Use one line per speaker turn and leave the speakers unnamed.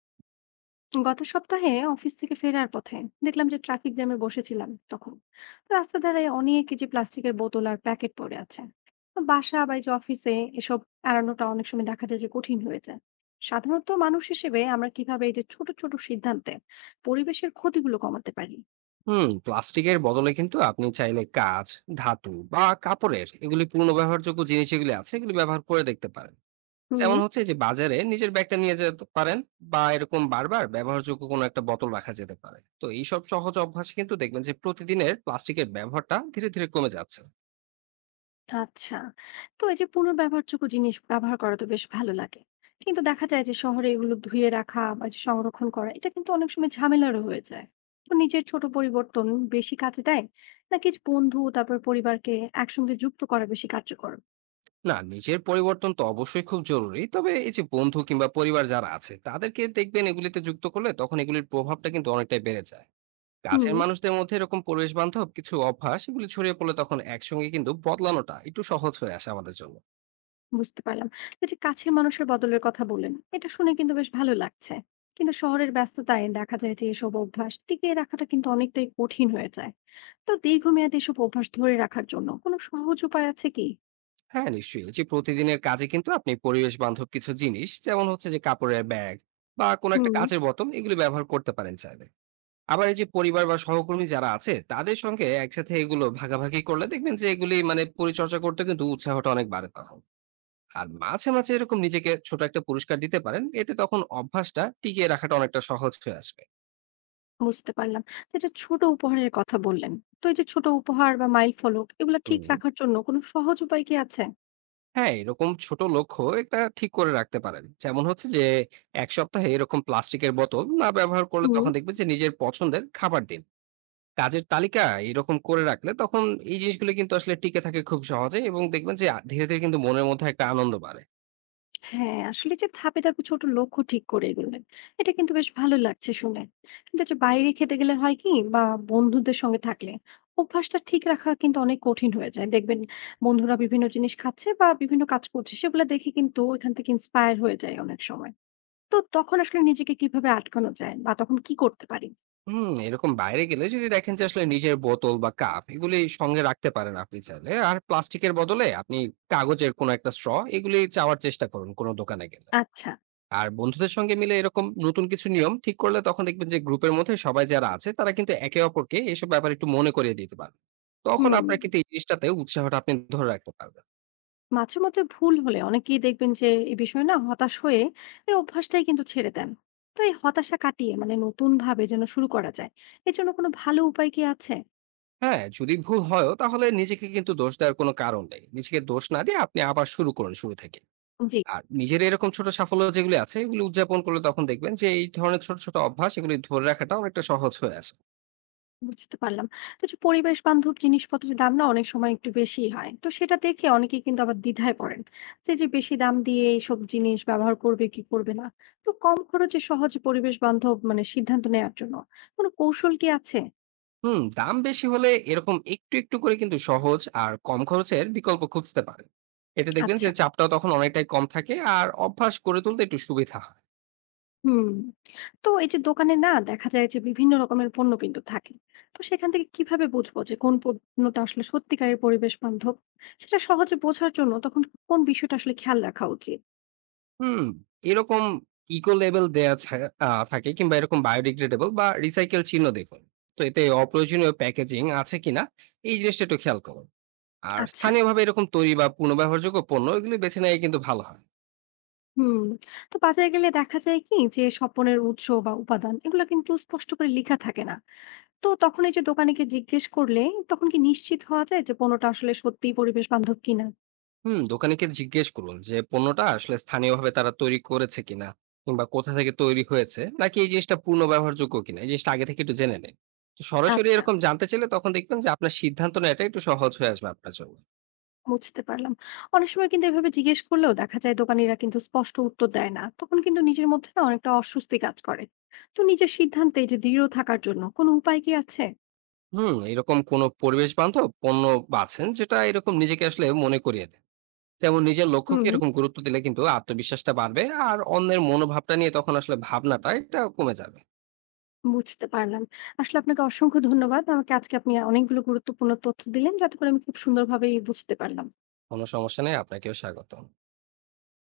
গত সপ্তাহে অফিস থেকে ফেরার পথে দেখলাম যে ট্রাফিক জ্যামে বসেছিলাম তখন রাস্তা ধারে অনেক এই যে প্লাস্টিকের বোতল আর প্যাকেট পড়ে আছে। তো বাসা বা এই যে অফিসে এসব এড়ানোটা অনেক সময় দেখা যায় যে কঠিন হয়ে যায়। সাধারণত মানুষ হিসেবে আমরা কিভাবে এই যে ছোট ছোট সিদ্ধান্তে পরিবেশের ক্ষতিগুলো কমাতে পারি?
হুম, প্লাস্টিকের বদলে কিন্তু আপনি চাইলে কাঁচ, ধাতু বা কাপড়ের এগুলি পুনঃ ব্যবহারযোগ্য জিনিস এগুলি আছে, এগুলি ব্যবহার করে দেখতে পারেন।
হুম।
যেমন হচ্ছে যে বাজারে নিজের ব্যাগটা নিয়ে যেতে পারেন, বা এরকম বারবার ব্যবহারযোগ্য কোনো একটা বোতল রাখা যেতে পারে। তো এইসব সহজ অভ্যাস কিন্তু দেখবেন যে প্রতিদিনের প্লাস্টিকের ব্যবহারটা ধীরে ধীরে কমে যাচ্ছে।
আচ্ছা, তো এই যে পুনর্ব্যবহারযোগ্য জিনিস ব্যবহার করা তো বেশ ভালো লাগে, কিন্তু দেখা যায় যে শহরে এগুলো ধুয়ে রাখা বা যে সংরক্ষণ করা এটা কিন্তু অনেক সময় ঝামেলারও হয়ে যায়। তো নিজের ছোট পরিবর্তন বেশি কাজে দেয়, নাকি যে বন্ধু তারপর পরিবারকে একসঙ্গে যুক্ত করা বেশি কার্যকর?
না, নিজের পরিবর্তন তো অবশ্যই খুব জরুরি, তবে এই যে বন্ধু কিংবা পরিবার যারা আছে তাদেরকে দেখবেন এগুলিতে যুক্ত করলে তখন এগুলির প্রভাবটা কিন্তু অনেকটাই বেড়ে যায়।
হুম,
কাছের মানুষদের মধ্যে এরকম পরিবেশ বান্ধব কিছু অভ্যাস এগুলি ছড়িয়ে পড়লে তখন একসঙ্গে কিন্তু বদলানোটা একটু সহজ হয়ে আসে আমাদের জন্য।
বুঝতে পারলাম। তো এই যে কাছের মানুষের বদলের কথা বললেন, এটা শুনে কিন্তু বেশ ভালো লাগছে। কিন্তু শহরের ব্যস্ততায় দেখা যায় যে এসব অভ্যাস টিকিয়ে রাখাটা কিন্তু অনেকটাই কঠিন হয়ে যায়। তো দীর্ঘমেয়াদী এসব অভ্যাস ধরে রাখার জন্য কোনো সহজ উপায় আছে কি?
হ্যাঁ, নিশ্চয়ই এই যে প্রতিদিনের কাজে কিন্তু আপনি পরিবেশ বান্ধব কিছু জিনিস, যেমন হচ্ছে যে কাপড়ের ব্যাগ বা কোনো একটা
হুম,
কাচের বোতল, এগুলি ব্যবহার করতে পারেন চাইলে। আবার এই যে পরিবার বা সহকর্মী যারা আছে তাদের সঙ্গে একসাথে এগুলো ভাগাভাগি করলে দেখবেন যে এগুলি মানে পরিচর্যা করতে কিন্তু উৎসাহটা অনেক বাড়ে তখন। আর মাঝে মাঝে এরকম নিজেকে ছোট একটা পুরস্কার দিতে পারেন, এতে তখন অভ্যাসটা টিকিয়ে রাখাটা অনেকটা সহজ হয়ে আসবে।
বুঝতে পারলাম। তো এই যে ছোট উপহারের কথা বললেন। তো এই যে ছোট উপহার বা মাইল ফলক এগুলা ঠিক
হুম।
রাখার জন্য কোনো সহজ উপায় কি আছে?
হ্যাঁ, এরকম ছোট লক্ষ্য এটা ঠিক করে রাখতে পারেন। যেমন হচ্ছে যে ১ সপ্তাহে এরকম প্লাস্টিকের বোতল না ব্যবহার করলে
হুম।
তখন দেখবেন যে নিজের পছন্দের খাবার দিন। কাজের তালিকা এরকম করে রাখলে তখন এই জিনিসগুলো কিন্তু আসলে টিকে থাকে খুব সহজে, এবং দেখবেন যে ধীরে, ধীরে কিন্তু মনের মধ্যে একটা আনন্দ বাড়ে।
হ্যাঁ, আসলে যে ধাপে, ধাপে ছোট লক্ষ্য ঠিক করে এগোলেন। এটা কিন্তু বেশ ভালো লাগছে শুনে। কিন্তু এই যে বাইরে খেতে গেলে হয় কি, বা বন্ধুদের সঙ্গে থাকলে অভ্যাসটা ঠিক রাখা কিন্তু অনেক কঠিন হয়ে যায়। দেখবেন বন্ধুরা বিভিন্ন জিনিস খাচ্ছে বা বিভিন্ন কাজ করছে, সেগুলা দেখে কিন্তু ওইখান থেকে ইন্সপায়ার হয়ে যায় অনেক সময়। তো তখন আসলে নিজেকে কিভাবে আটকানো যায়, বা তখন কি করতে পারি?
হুম, এরকম বাইরে গেলে যদি দেখেন যে আসলে নিজের বোতল বা কাপ এগুলি সঙ্গে রাখতে পারেন আপনি চাইলে। আর প্লাস্টিকের বদলে আপনি কাগজের কোনো একটা স্ট্র এগুলি চাওয়ার চেষ্টা করুন কোনো দোকানে গেলে।
আচ্ছা,
আর বন্ধুদের সঙ্গে মিলে এরকম নতুন কিছু নিয়ম ঠিক করলে তখন দেখবেন যে গ্রুপের মধ্যে সবাই যারা আছে তারা কিন্তু একে অপরকে এসব ব্যাপারে একটু মনে করিয়ে দিতে পারে। তখন
হুম।
আপনার কিন্তু এই জিনিসটাতে উৎসাহটা আপনি ধরে রাখতে পারবেন।
মাঝে মধ্যে ভুল হলে অনেকেই দেখবেন যে এই বিষয়ে না হতাশ হয়ে এই অভ্যাসটাই কিন্তু ছেড়ে দেন। তো এই হতাশা কাটিয়ে মানে নতুন ভাবে যেন শুরু করা যায়, এর জন্য কোনো ভালো উপায় কি আছে?
হ্যাঁ, যদি ভুল হয় তাহলে নিজেকে কিন্তু দোষ দেওয়ার কোনো কারণ নেই। নিজেকে দোষ না দিয়ে আপনি আবার শুরু করুন শুরু থেকে।
জি,
আর নিজের এরকম ছোট সাফল্য যেগুলো আছে এগুলো উদযাপন করলে তখন দেখবেন যে এই ধরনের ছোট ছোট অভ্যাস এগুলি ধরে রাখাটা অনেকটা সহজ হয়ে আসে।
বুঝতে পারলাম। তো যে পরিবেশ বান্ধব জিনিসপত্রের দাম না অনেক সময় একটু বেশি হয়, তো সেটা দেখে অনেকেই কিন্তু আবার দ্বিধায় পড়েন যে যে বেশি দাম দিয়ে এইসব জিনিস ব্যবহার করবে কি করবে না। তো কম খরচে সহজ পরিবেশ বান্ধব মানে সিদ্ধান্ত নেওয়ার জন্য কোনো কৌশল কি আছে?
হুম, দাম বেশি হলে এরকম একটু একটু করে কিন্তু সহজ আর কম খরচের বিকল্প খুঁজতে পারেন। এতে দেখবেন যে
আচ্ছা,
চাপটাও তখন অনেকটাই কম থাকে, আর অভ্যাস গড়ে তুলতে একটু সুবিধা হয়।
হুম। তো এই যে দোকানে না দেখা যায় যে বিভিন্ন রকমের পণ্য কিন্তু থাকে। তো সেখান থেকে কিভাবে বুঝবো যে কোন পণ্যটা আসলে সত্যিকারের পরিবেশ বান্ধব? সেটা সহজে বোঝার জন্য তখন কোন বিষয়টা আসলে খেয়াল রাখা উচিত?
হুম, এরকম ইকো লেবেল দেয়া থাকে কিংবা এরকম বায়োডিগ্রেডেবল বা রিসাইকেল চিহ্ন দেখুন। তো এতে অপ্রয়োজনীয় প্যাকেজিং আছে কিনা এই জিনিসটা একটু খেয়াল করুন। আর
আচ্ছা,
স্থানীয়ভাবে এরকম তৈরি বা পুনর্ব্যবহারযোগ্য পণ্য এগুলি বেছে নেওয়া কিন্তু ভালো হয়।
হুম। তো বাজারে গেলে দেখা যায় কি যে সব পণ্যের উৎস বা উপাদান এগুলো কিন্তু স্পষ্ট করে লেখা থাকে না। তো তখন এই যে দোকানীকে জিজ্ঞেস করলে তখন কি নিশ্চিত হওয়া যায় যে পণ্যটা আসলে সত্যিই পরিবেশ বান্ধব কিনা?
হুম, দোকানীকে জিজ্ঞেস করুন যে পণ্যটা আসলে স্থানীয়ভাবে তারা তৈরি করেছে কিনা, কিংবা কোথা থেকে তৈরি হয়েছে, নাকি এই জিনিসটা পূর্ণ ব্যবহারযোগ্য কিনা, এই জিনিসটা আগে থেকে একটু জেনে নেন। তো সরাসরি
আচ্ছা,
এরকম জানতে চাইলে তখন দেখবেন যে আপনার সিদ্ধান্ত নেওয়াটা একটু সহজ হয়ে আসবে আপনার জন্য।
বুঝতে পারলাম। অনেক সময় কিন্তু এভাবে জিজ্ঞেস করলেও দেখা যায় দোকানিরা কিন্তু স্পষ্ট উত্তর দেয় না। তখন কিন্তু নিজের মধ্যে না অনেকটা অস্বস্তি কাজ করে। তো নিজের সিদ্ধান্তে এই যে দৃঢ় থাকার জন্য কোনো উপায় কি আছে?
হুম, এরকম কোনো পরিবেশ বান্ধব পণ্য বাছেন যেটা এরকম নিজেকে আসলে মনে করিয়ে দেয়। যেমন নিজের লক্ষ্যকে
হুম।
এরকম গুরুত্ব দিলে কিন্তু আত্মবিশ্বাসটা বাড়বে। আর অন্যের মনোভাবটা নিয়ে তখন আসলে ভাবনাটা এটা কমে যাবে।
বুঝতে পারলাম। আসলে আপনাকে অসংখ্য ধন্যবাদ। আমাকে আজকে আপনি অনেকগুলো গুরুত্বপূর্ণ তথ্য দিলেন যাতে করে আমি খুব সুন্দরভাবেই বুঝতে পারলাম।
কোনো সমস্যা নেই, আপনাকেও স্বাগতম।